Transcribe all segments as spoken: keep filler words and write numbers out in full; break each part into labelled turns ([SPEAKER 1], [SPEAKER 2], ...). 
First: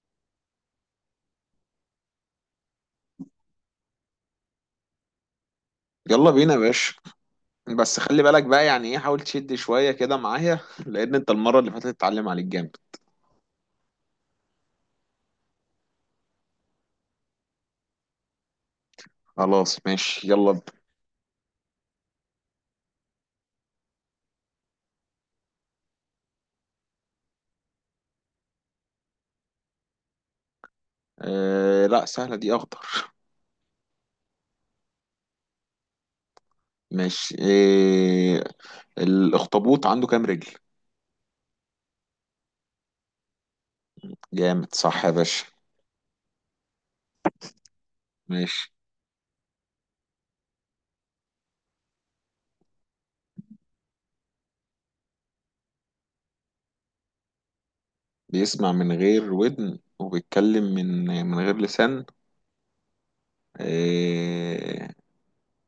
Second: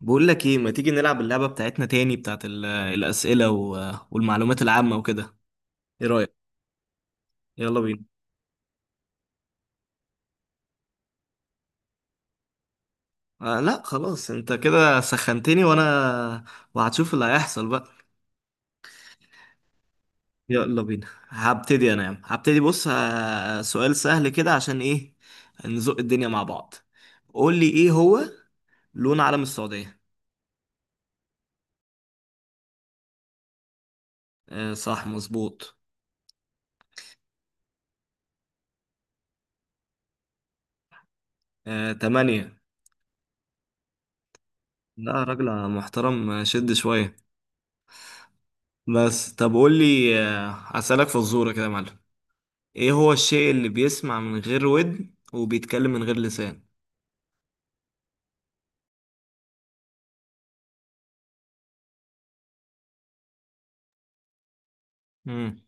[SPEAKER 1] بقول لك ايه، ما تيجي نلعب اللعبة بتاعتنا تاني، بتاعت ال- الأسئلة و- والمعلومات العامة وكده؟ ايه
[SPEAKER 2] يلا
[SPEAKER 1] رأيك؟
[SPEAKER 2] بينا يا باشا.
[SPEAKER 1] يلا
[SPEAKER 2] بس
[SPEAKER 1] بينا.
[SPEAKER 2] خلي بالك بقى يعني ايه، حاول تشد شوية كده معايا لأن انت المرة اللي فاتت اتعلم عليك جامد.
[SPEAKER 1] آه لا، خلاص انت كده سخنتني، وانا وهتشوف اللي هيحصل بقى.
[SPEAKER 2] خلاص ماشي يلا ب...
[SPEAKER 1] يلا بينا. هبتدي انا يا عم، هبتدي. بص، آه، سؤال سهل كده، عشان ايه؟ نزق الدنيا مع بعض. قول لي، ايه هو لون علم السعودية؟
[SPEAKER 2] آه لا، سهلة دي، أخضر.
[SPEAKER 1] آه صح، مظبوط.
[SPEAKER 2] ماشي آه. الأخطبوط عنده كام رجل؟
[SPEAKER 1] آه، تمانية.
[SPEAKER 2] جامد صح يا
[SPEAKER 1] لا يا
[SPEAKER 2] باشا.
[SPEAKER 1] راجل محترم، آه، شد شوية.
[SPEAKER 2] ماشي.
[SPEAKER 1] بس طب قول لي، آه، هسألك فزورة كده يا معلم. ايه هو الشيء اللي بيسمع من غير ودن وبيتكلم من غير لسان؟
[SPEAKER 2] بيسمع من غير ودن وبيتكلم من من غير لسان. آه
[SPEAKER 1] امم.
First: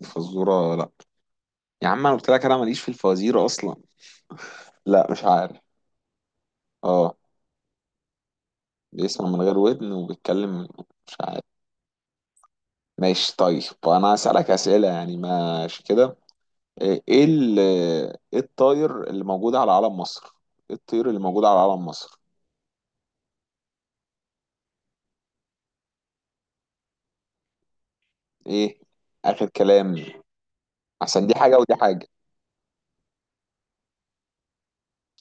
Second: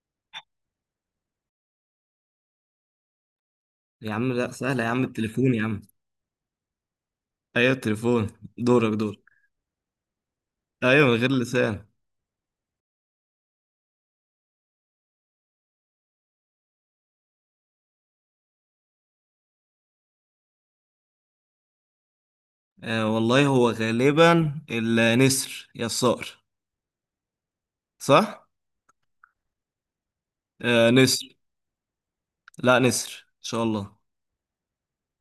[SPEAKER 2] الفزورة لا. يا عم أنا قلت لك أنا ماليش في الفوازير أصلا.
[SPEAKER 1] يا عم لا، سهلة يا عم،
[SPEAKER 2] لا مش
[SPEAKER 1] التليفون
[SPEAKER 2] عارف.
[SPEAKER 1] يا عم.
[SPEAKER 2] اه.
[SPEAKER 1] ايوه، التليفون. دورك، دور.
[SPEAKER 2] بيسمع من غير ودن وبيتكلم.
[SPEAKER 1] ايوه، من
[SPEAKER 2] مش
[SPEAKER 1] غير
[SPEAKER 2] عارف.
[SPEAKER 1] لسان.
[SPEAKER 2] ماشي طيب، انا هسألك أسئلة يعني، ماشي كده. ايه إيه ال- إيه الطاير اللي موجود على علم مصر؟ ايه الطير اللي موجود على علم مصر؟
[SPEAKER 1] آه والله، هو غالبا النسر يا الصقر، صح؟
[SPEAKER 2] ايه؟ اخر كلام.
[SPEAKER 1] آه، نسر.
[SPEAKER 2] عشان دي حاجة ودي حاجة.
[SPEAKER 1] لا، نسر ان شاء الله.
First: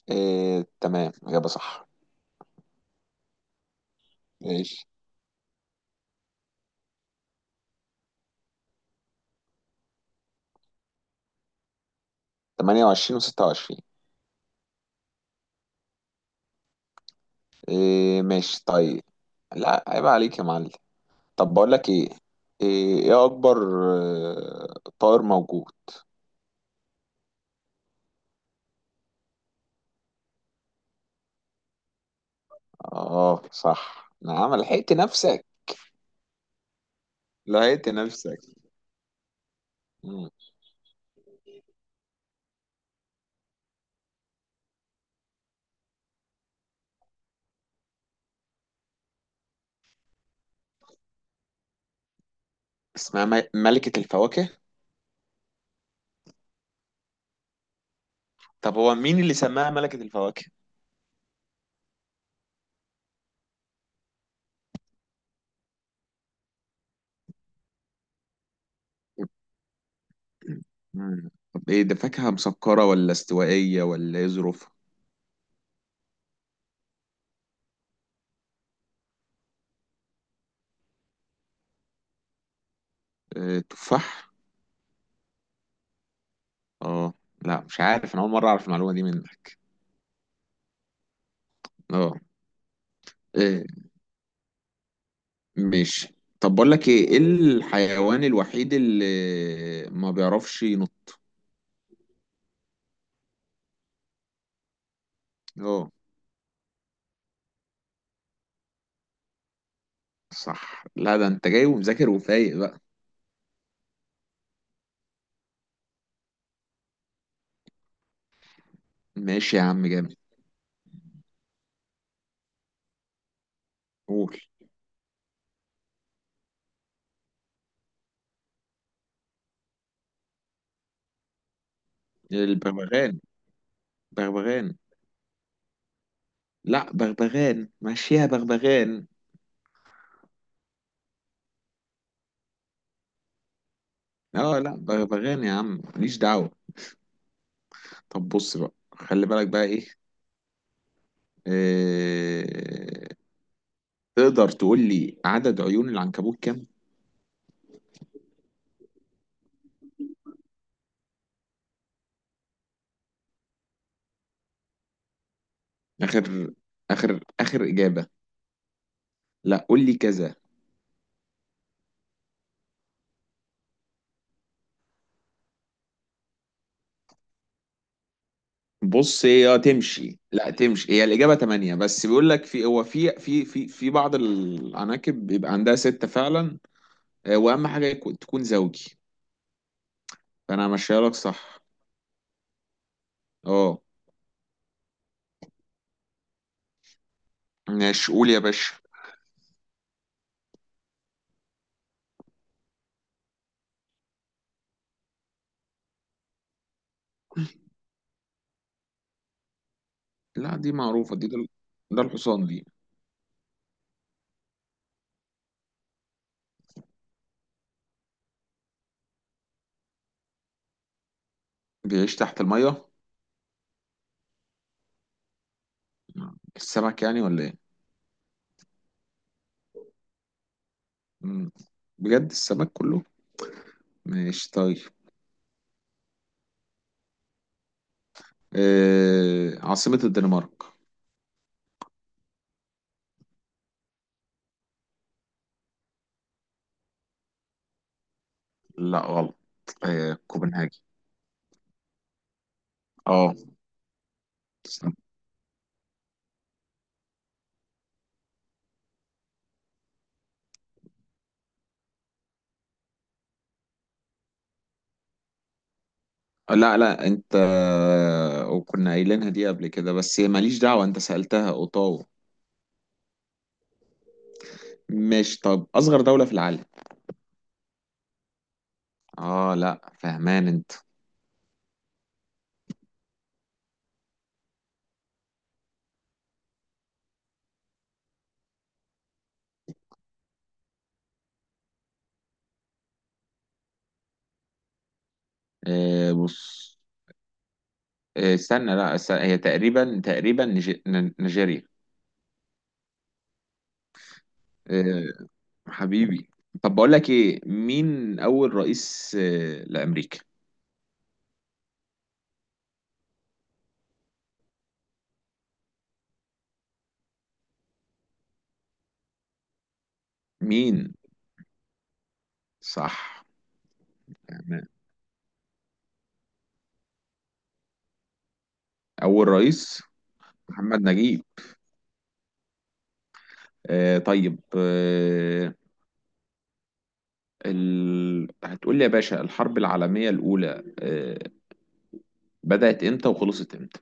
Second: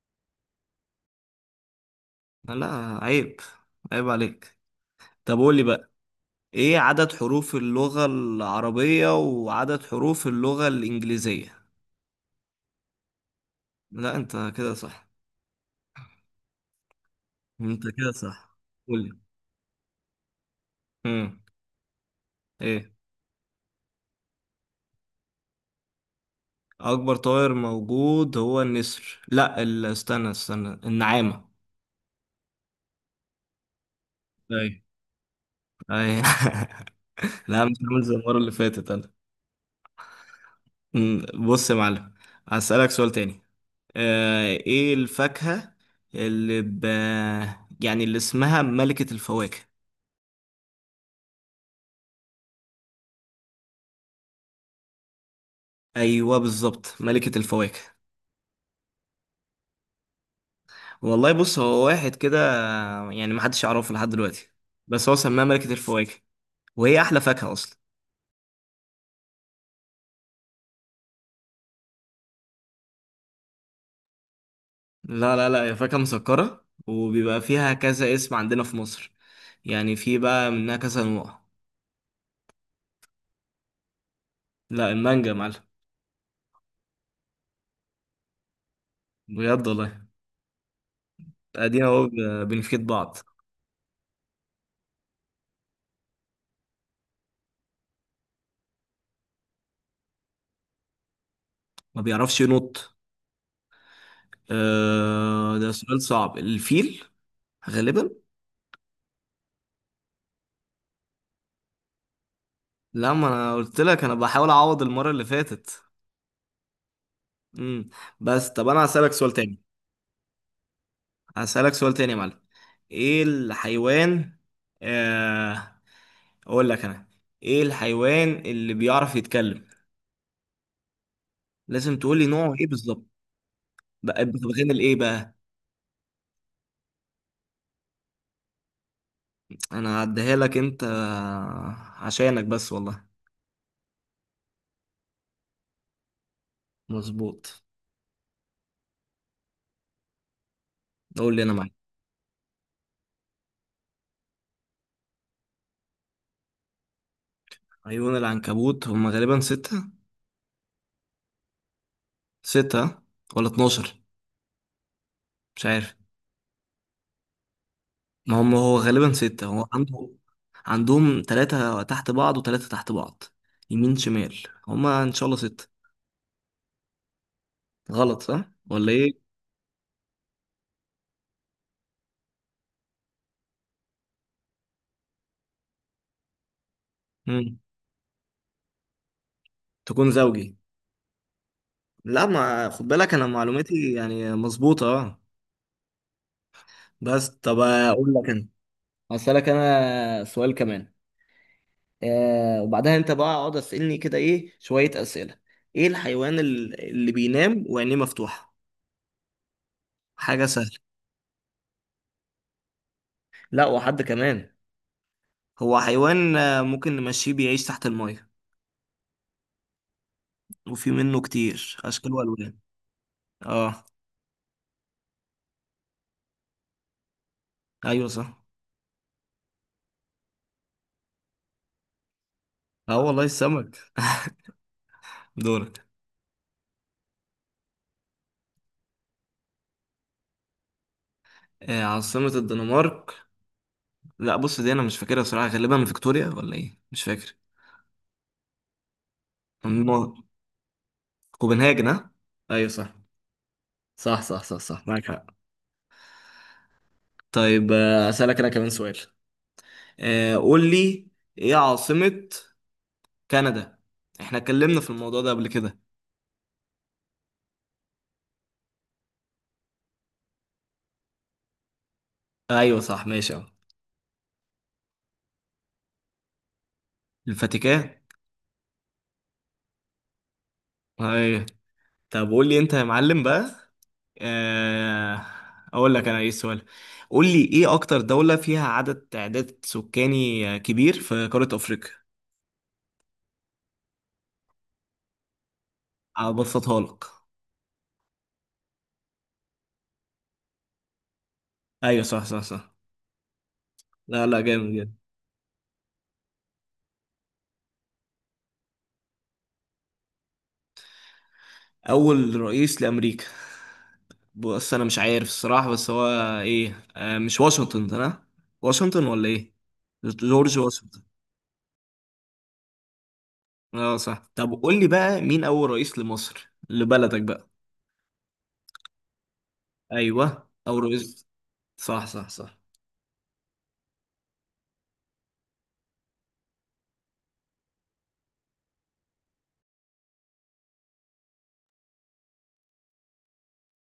[SPEAKER 2] إيه تمام، إجابة صح.
[SPEAKER 1] لا، عيب، عيب عليك.
[SPEAKER 2] ماشي.
[SPEAKER 1] طب قول لي بقى، ايه عدد حروف اللغة العربية وعدد حروف اللغة الإنجليزية؟
[SPEAKER 2] تمانية وعشرين و26.
[SPEAKER 1] لا، انت كده صح. انت كده
[SPEAKER 2] إيه،
[SPEAKER 1] صح.
[SPEAKER 2] ماشي
[SPEAKER 1] قول
[SPEAKER 2] طيب.
[SPEAKER 1] لي.
[SPEAKER 2] لا عيب عليك يا معلم.
[SPEAKER 1] امم.
[SPEAKER 2] طب بقول لك ايه.
[SPEAKER 1] ايه
[SPEAKER 2] ايه إيه اكبر آه، طائر موجود.
[SPEAKER 1] اكبر طائر موجود؟ هو النسر، لا ال- استنى استنى، النعامة.
[SPEAKER 2] اه صح، نعم،
[SPEAKER 1] ايوه،
[SPEAKER 2] لحقت نفسك.
[SPEAKER 1] ايوه لا، مش
[SPEAKER 2] لحقت
[SPEAKER 1] عامل زي المرة
[SPEAKER 2] نفسك.
[SPEAKER 1] اللي فاتت انا. أمم، بص يا معلم، هسألك سؤال تاني. آه، ايه الفاكهة اللي ب... يعني اللي اسمها ملكة الفواكه؟
[SPEAKER 2] اسمها م- ملكة الفواكه.
[SPEAKER 1] ايوه بالظبط، ملكة الفواكه.
[SPEAKER 2] طب هو مين اللي سماها ملكة الفواكه؟
[SPEAKER 1] والله بص، هو واحد كده، يعني محدش يعرفه لحد دلوقتي، بس هو سماها ملكة الفواكه، وهي احلى فاكهة اصلا.
[SPEAKER 2] مم. طب ايه ده، فاكهة مسكرة ولا استوائية ولا ايه ظروفها؟
[SPEAKER 1] لا لا لا، هي فاكهة مسكرة، وبيبقى فيها كذا اسم عندنا في مصر، يعني في بقى منها كذا نوع.
[SPEAKER 2] آه، تفاح؟
[SPEAKER 1] لا، المانجا يا معلم.
[SPEAKER 2] اه لا، مش عارف، انا اول مرة اعرف المعلومة دي منك.
[SPEAKER 1] بجد والله. ادينا اهو،
[SPEAKER 2] اه.
[SPEAKER 1] ب- بنفيد بعض.
[SPEAKER 2] إيه. ماشي طب بقول لك ايه، ايه الحيوان الوحيد اللي ما بيعرفش ينط؟
[SPEAKER 1] ما بيعرفش ينط. آه ده
[SPEAKER 2] اه
[SPEAKER 1] سؤال صعب، الفيل، غالبا.
[SPEAKER 2] صح. لا ده انت جاي ومذاكر وفايق بقى.
[SPEAKER 1] لا، ما انا قلت لك، انا بحاول اعوض المرة اللي فاتت. امم. بس طب انا هسألك سؤال
[SPEAKER 2] ماشي
[SPEAKER 1] تاني.
[SPEAKER 2] يا عم جامد.
[SPEAKER 1] هسألك سؤال تاني يا معلم. ايه الحيوان.
[SPEAKER 2] قول.
[SPEAKER 1] آه اقول لك انا، ايه الحيوان اللي بيعرف يتكلم؟ لازم تقولي نوعه ايه بالظبط.
[SPEAKER 2] البغبغان.
[SPEAKER 1] بقى بتتغني
[SPEAKER 2] بغبغان.
[SPEAKER 1] لايه بقى؟
[SPEAKER 2] لا بغبغان، ماشي يا بغبغان.
[SPEAKER 1] انا هعديها لك انت، عشانك بس والله.
[SPEAKER 2] اه لا، ب- بغني يا عم ماليش دعوة.
[SPEAKER 1] مظبوط.
[SPEAKER 2] طب بص بقى، خلي بالك بقى ايه.
[SPEAKER 1] قول لي، انا معاك.
[SPEAKER 2] آه... تقدر تقول لي عدد عيون العنكبوت كام؟
[SPEAKER 1] عيون العنكبوت هم غالبا ستة. ستة ولا اتناشر؟ مش عارف.
[SPEAKER 2] اخر اخر اخر اجابة.
[SPEAKER 1] ما هم هو غالبا ستة،
[SPEAKER 2] لا
[SPEAKER 1] هو
[SPEAKER 2] قول لي
[SPEAKER 1] عنده،
[SPEAKER 2] كذا.
[SPEAKER 1] عندهم ثلاثة تحت بعض وثلاثة تحت بعض، يمين شمال. هما ان شاء الله ستة. غلط صح ولا ايه؟
[SPEAKER 2] بص، هي تمشي لا تمشي، هي الإجابة تمانية، بس بيقول لك في، هو في في في في بعض العناكب بيبقى عندها ستة فعلا. آه،
[SPEAKER 1] مم.
[SPEAKER 2] وأهم حاجة يكون- تكون زوجي.
[SPEAKER 1] تكون زوجي.
[SPEAKER 2] فأنا همشيها لك صح.
[SPEAKER 1] لا، ما خد بالك، انا
[SPEAKER 2] اه
[SPEAKER 1] معلوماتي يعني مظبوطة، اه. بس طب
[SPEAKER 2] ماشي،
[SPEAKER 1] اقول لك
[SPEAKER 2] قول يا
[SPEAKER 1] انا،
[SPEAKER 2] باشا.
[SPEAKER 1] هسألك أنا سؤال كمان. آه وبعدها أنت بقى اقعد أسألني كده إيه شوية أسئلة. إيه الحيوان ال- اللي بينام وعينيه مفتوحة؟ حاجة
[SPEAKER 2] لا دي
[SPEAKER 1] سهلة.
[SPEAKER 2] معروفة دي، ده ده الحصان دي.
[SPEAKER 1] لا، وحد كمان. هو حيوان، آه، ممكن نمشيه، بيعيش تحت المية، وفي منه كتير أشكال
[SPEAKER 2] بيعيش تحت
[SPEAKER 1] وألوان.
[SPEAKER 2] المية.
[SPEAKER 1] آه.
[SPEAKER 2] السمك يعني ولا ايه؟
[SPEAKER 1] أيوة صح.
[SPEAKER 2] مم. بجد السمك
[SPEAKER 1] آه
[SPEAKER 2] كله.
[SPEAKER 1] والله، السمك.
[SPEAKER 2] ماشي طيب.
[SPEAKER 1] دورك.
[SPEAKER 2] آه عاصمة الدنمارك؟
[SPEAKER 1] آه، عاصمة الدنمارك. لا بص، دي أنا مش فاكرها بصراحة، غالبا فيكتوريا ولا إيه، مش فاكر.
[SPEAKER 2] لا غلط.
[SPEAKER 1] النار.
[SPEAKER 2] آه كوبنهاجي.
[SPEAKER 1] كوبنهاجن، ها، أيوة صح.
[SPEAKER 2] اه
[SPEAKER 1] صح، صح، صح، صح، معاك حق. طيب، آه، أسألك أنا كمان سؤال. آه، قول لي، إيه عاصمة كندا؟ إحنا اتكلمنا في الموضوع ده قبل كده.
[SPEAKER 2] لا لا انت. وكنا قايلينها دي قبل كده، بس هي ماليش دعوة، انت سألتها، اوتاوا.
[SPEAKER 1] أيوه صح، ماشي أهو.
[SPEAKER 2] ماشي طب، اصغر دولة في العالم.
[SPEAKER 1] الفاتيكان.
[SPEAKER 2] اه لا، فهمان انت.
[SPEAKER 1] أيوه. طب قول لي أنت يا معلم بقى، آه، أقول لك أنا إيه السؤال. قول لي، إيه أكتر دولة فيها عدد تعداد سكاني آه، كبير في قارة أفريقيا؟
[SPEAKER 2] آه بص.
[SPEAKER 1] أبسطها لك.
[SPEAKER 2] آه استنى، لا است- هي تقريبا تقريبا نيج- ن- نيجيريا.
[SPEAKER 1] أيوه صح، صح، صح. لا لا، جامد جدا.
[SPEAKER 2] آه، حبيبي. طب بقول لك ايه، مين اول رئيس آه، لامريكا؟
[SPEAKER 1] اول رئيس لامريكا. بص انا مش عارف الصراحه، بس هو ايه، آه مش واشنطن ده أنا؟ واشنطن ولا ايه، جورج
[SPEAKER 2] مين؟
[SPEAKER 1] واشنطن.
[SPEAKER 2] صح.
[SPEAKER 1] اه صح. طب
[SPEAKER 2] تمام.
[SPEAKER 1] قول لي بقى، مين اول رئيس لمصر، لبلدك بقى؟
[SPEAKER 2] اول رئيس.
[SPEAKER 1] ايوه،
[SPEAKER 2] محمد
[SPEAKER 1] اول
[SPEAKER 2] نجيب.
[SPEAKER 1] رئيس. صح، صح، صح.
[SPEAKER 2] آه طيب آه. ال... هتقول لي يا باشا الحرب العالمية الأولى آه بدأت امتى وخلصت امتى؟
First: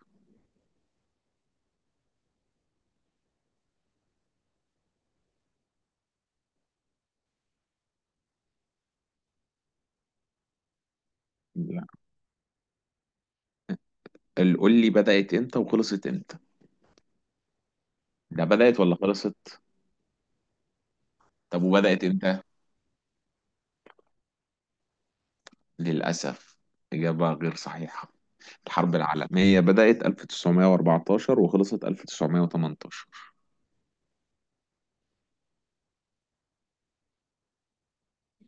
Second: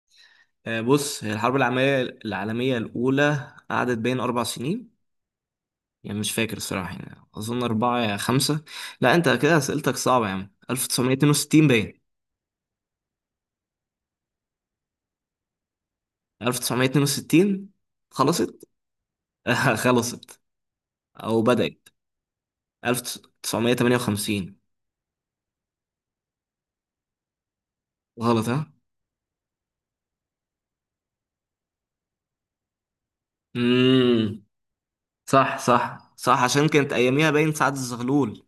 [SPEAKER 1] آه بص، هي الحرب العالميه العالميه الاولى قعدت بين اربع سنين، يعني مش فاكر الصراحه، يعني اظن اربعه يا خمسه. لا انت كده اسئلتك صعبه يا عم. ألف تسعمية اتنين وستين،
[SPEAKER 2] لا.
[SPEAKER 1] باين.
[SPEAKER 2] ال- قول لي بدأت امتى وخلصت امتى.
[SPEAKER 1] ألف وتسعمئة واثنين وستين،
[SPEAKER 2] ده
[SPEAKER 1] خلصت.
[SPEAKER 2] بدأت ولا خلصت؟
[SPEAKER 1] خلصت او
[SPEAKER 2] طب
[SPEAKER 1] بدأت.
[SPEAKER 2] وبدأت امتى؟
[SPEAKER 1] ألف وتسعمئة وثمانية وخمسين.
[SPEAKER 2] للأسف إجابة غير صحيحة.
[SPEAKER 1] غلط ها.
[SPEAKER 2] الحرب العالمية بدأت ألف وتسعمية وأربعتاشر وخلصت ألف وتسعمائة وثمانية عشر.
[SPEAKER 1] امم. صح، صح، صح، عشان كانت اياميها باين سعد الزغلول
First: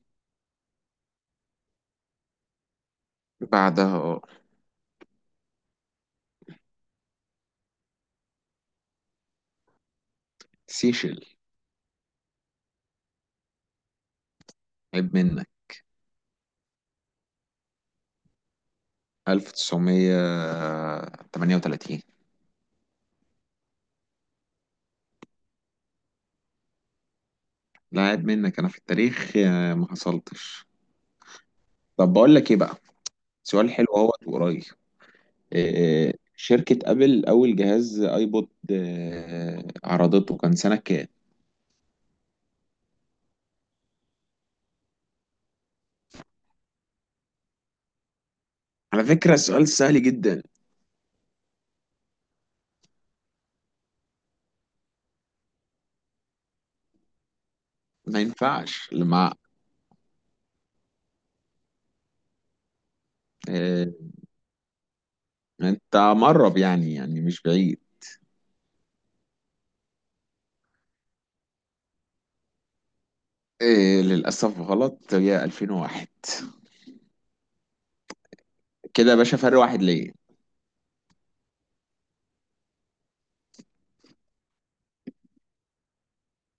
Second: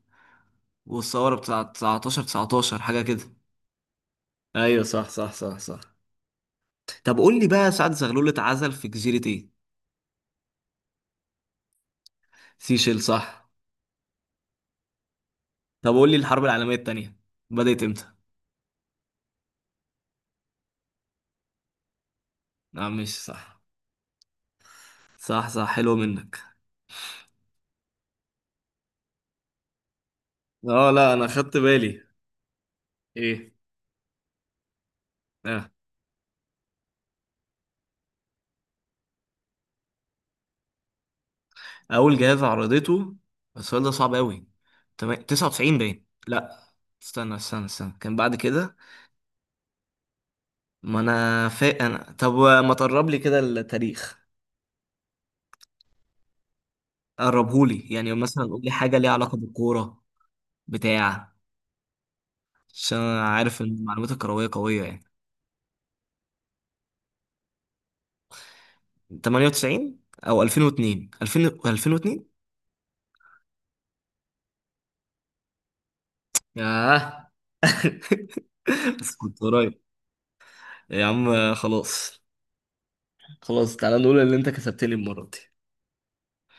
[SPEAKER 1] والثوره بتاع تسعة عشر تسعة عشر حاجه كده.
[SPEAKER 2] بعدها اه.
[SPEAKER 1] ايوه صح، صح، صح، صح. طب قول لي بقى، سعد الزغلول اتعزل في جزيره ايه؟
[SPEAKER 2] سيشل.
[SPEAKER 1] سيشيل، صح.
[SPEAKER 2] عيب منك.
[SPEAKER 1] طب قول لي، الحرب العالميه الثانيه بدأت امتى؟
[SPEAKER 2] ألف وتسعمية وتمنية وتلاتين.
[SPEAKER 1] لا مش صح. صح، صح، حلو منك.
[SPEAKER 2] لا عيب منك، انا في التاريخ آه، ما حصلتش.
[SPEAKER 1] اه لا، انا خدت بالي.
[SPEAKER 2] طب بقول لك ايه بقى.
[SPEAKER 1] ايه.
[SPEAKER 2] سؤال حلو اهو وقريب.
[SPEAKER 1] اه.
[SPEAKER 2] آه، شركة ابل اول جهاز ايبود آه، عرضته كان سنة كام؟
[SPEAKER 1] اول جهاز عرضته. السؤال ده صعب قوي. تمام، تسعة وتسعين، باين، لا. استنى، استنى، استنى، كان بعد كده.
[SPEAKER 2] على فكرة السؤال سهل جدا.
[SPEAKER 1] ما انا فاق انا، طب ما تقرب لي كده التاريخ، قربهولي، يعني
[SPEAKER 2] ما
[SPEAKER 1] مثلا قول لي
[SPEAKER 2] ينفعش
[SPEAKER 1] حاجه ليها
[SPEAKER 2] لما.
[SPEAKER 1] علاقه بالكوره بتاع، عشان انا عارف ان
[SPEAKER 2] آه،
[SPEAKER 1] المعلومات الكرويه قويه يعني.
[SPEAKER 2] انت مقرب يعني يعني مش بعيد.
[SPEAKER 1] تمنية وتسعين او ألفين و اثنين، ألفين، ألفين و اثنين.
[SPEAKER 2] آه، للاسف غلط، هي ألفين وواحد.
[SPEAKER 1] ياه.
[SPEAKER 2] كده
[SPEAKER 1] بس
[SPEAKER 2] يا باشا
[SPEAKER 1] كنت
[SPEAKER 2] فرق
[SPEAKER 1] قريب.
[SPEAKER 2] واحد ليه.
[SPEAKER 1] يا عم خلاص. خلاص، تعالى نقول اللي انت كسبت لي المره دي.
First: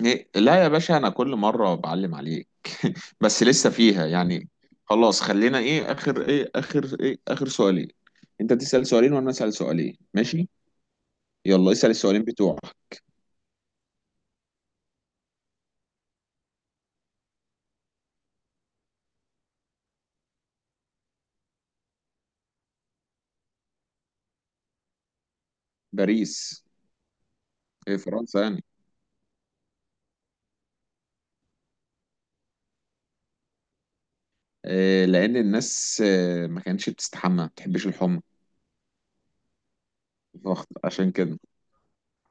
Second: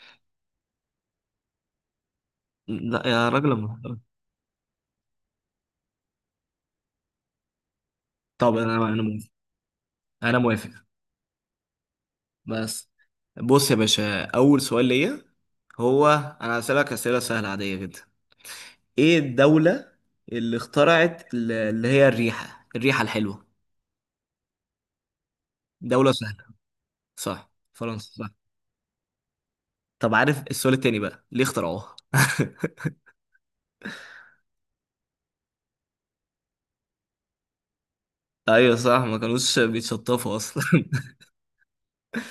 [SPEAKER 2] إيه؟ لا يا باشا انا كل مره بعلم عليك.
[SPEAKER 1] لا يا
[SPEAKER 2] بس
[SPEAKER 1] راجل يا
[SPEAKER 2] لسه
[SPEAKER 1] محترم.
[SPEAKER 2] فيها يعني. خلاص، خلينا ايه اخر ايه اخر ايه اخر سؤالين. انت
[SPEAKER 1] طب انا
[SPEAKER 2] تسال
[SPEAKER 1] انا
[SPEAKER 2] سؤالين وانا اسال سؤالين،
[SPEAKER 1] انا
[SPEAKER 2] ماشي.
[SPEAKER 1] موافق.
[SPEAKER 2] يلا اسال السؤالين بتوعك.
[SPEAKER 1] بس بص يا باشا، اول سؤال ليا هو، انا هسألك اسئله سهله عاديه جدا. ايه الدوله اللي اخترعت ال- اللي هي الريحه الريحه الحلوه؟ دوله سهله.
[SPEAKER 2] باريس.
[SPEAKER 1] صح،
[SPEAKER 2] إيه
[SPEAKER 1] فرنسا صح.
[SPEAKER 2] فرنسا يعني.
[SPEAKER 1] طب عارف السؤال التاني بقى، ليه اخترعوها؟
[SPEAKER 2] إيه، لان الناس آه، ما كانتش بتستحمى، ما بتحبش الحمى.
[SPEAKER 1] ايوه صح، ما كانوش بيتشطفوا اصلا.
[SPEAKER 2] فخ- عشان كده.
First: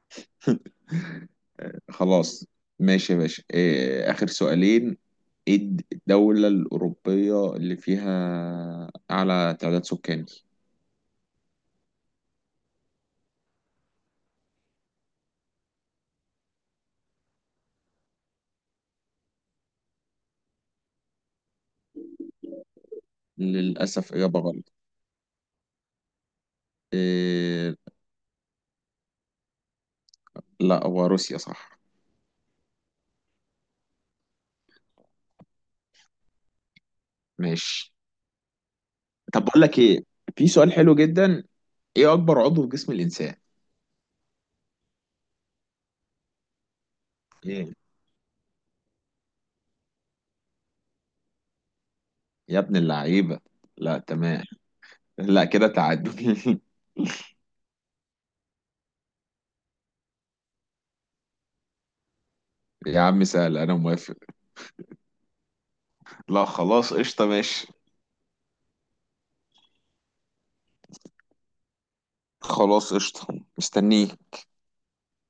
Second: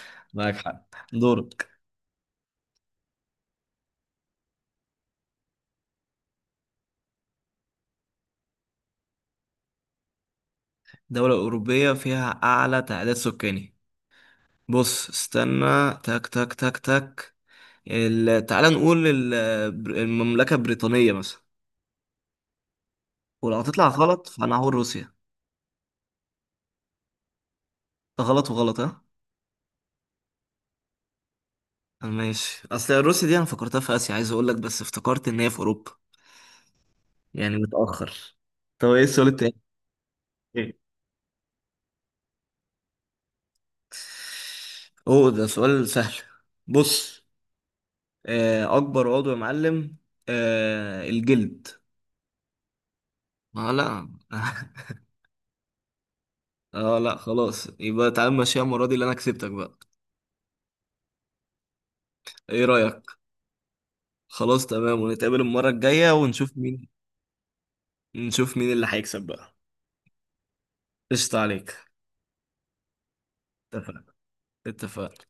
[SPEAKER 1] معاك حق. دورك.
[SPEAKER 2] خلاص. ماشي يا باشا، إيه اخر سؤالين. ايه الد- الدوله الاوروبيه اللي فيها اعلى تعداد سكاني؟
[SPEAKER 1] دولة أوروبية فيها أعلى تعداد سكاني. بص استنى، تك، تك، تك، تك، ال- تعالى نقول، ال- بر- المملكة البريطانية مثلا. ولو هتطلع
[SPEAKER 2] للاسف
[SPEAKER 1] غلط،
[SPEAKER 2] اجابه
[SPEAKER 1] فأنا
[SPEAKER 2] غلط.
[SPEAKER 1] هقول روسيا.
[SPEAKER 2] إيه...
[SPEAKER 1] غلط وغلط، ها.
[SPEAKER 2] لا هو روسيا صح.
[SPEAKER 1] ماشي، أصل روسيا دي أنا فكرتها في آسيا، عايز أقول لك، بس افتكرت إن هي في أوروبا، يعني
[SPEAKER 2] ماشي
[SPEAKER 1] متأخر. طب إيه السؤال
[SPEAKER 2] طب
[SPEAKER 1] التاني؟
[SPEAKER 2] بقول لك ايه. في
[SPEAKER 1] إيه؟
[SPEAKER 2] سؤال حلو جدا. ايه اكبر عضو في جسم الانسان؟
[SPEAKER 1] أوه، ده سؤال سهل. بص،
[SPEAKER 2] ايه؟
[SPEAKER 1] آه، أكبر عضو يا معلم، آه، الجلد.
[SPEAKER 2] يا ابن اللعيبه.
[SPEAKER 1] آه
[SPEAKER 2] لا
[SPEAKER 1] لا
[SPEAKER 2] تمام. لا كده تعادل.
[SPEAKER 1] آه لا، خلاص يبقى، تعال ماشي، المرة دي اللي أنا كسبتك بقى، إيه
[SPEAKER 2] يا
[SPEAKER 1] رأيك؟
[SPEAKER 2] عم سهل، انا موافق.
[SPEAKER 1] خلاص تمام، ونتقابل المرة الجاية،
[SPEAKER 2] لا
[SPEAKER 1] ونشوف مين،
[SPEAKER 2] خلاص قشطه، ماشي.
[SPEAKER 1] نشوف مين اللي هيكسب بقى. قشطة عليك.
[SPEAKER 2] خلاص قشطه.
[SPEAKER 1] اتفقنا،
[SPEAKER 2] مستنيه.
[SPEAKER 1] اتفقنا.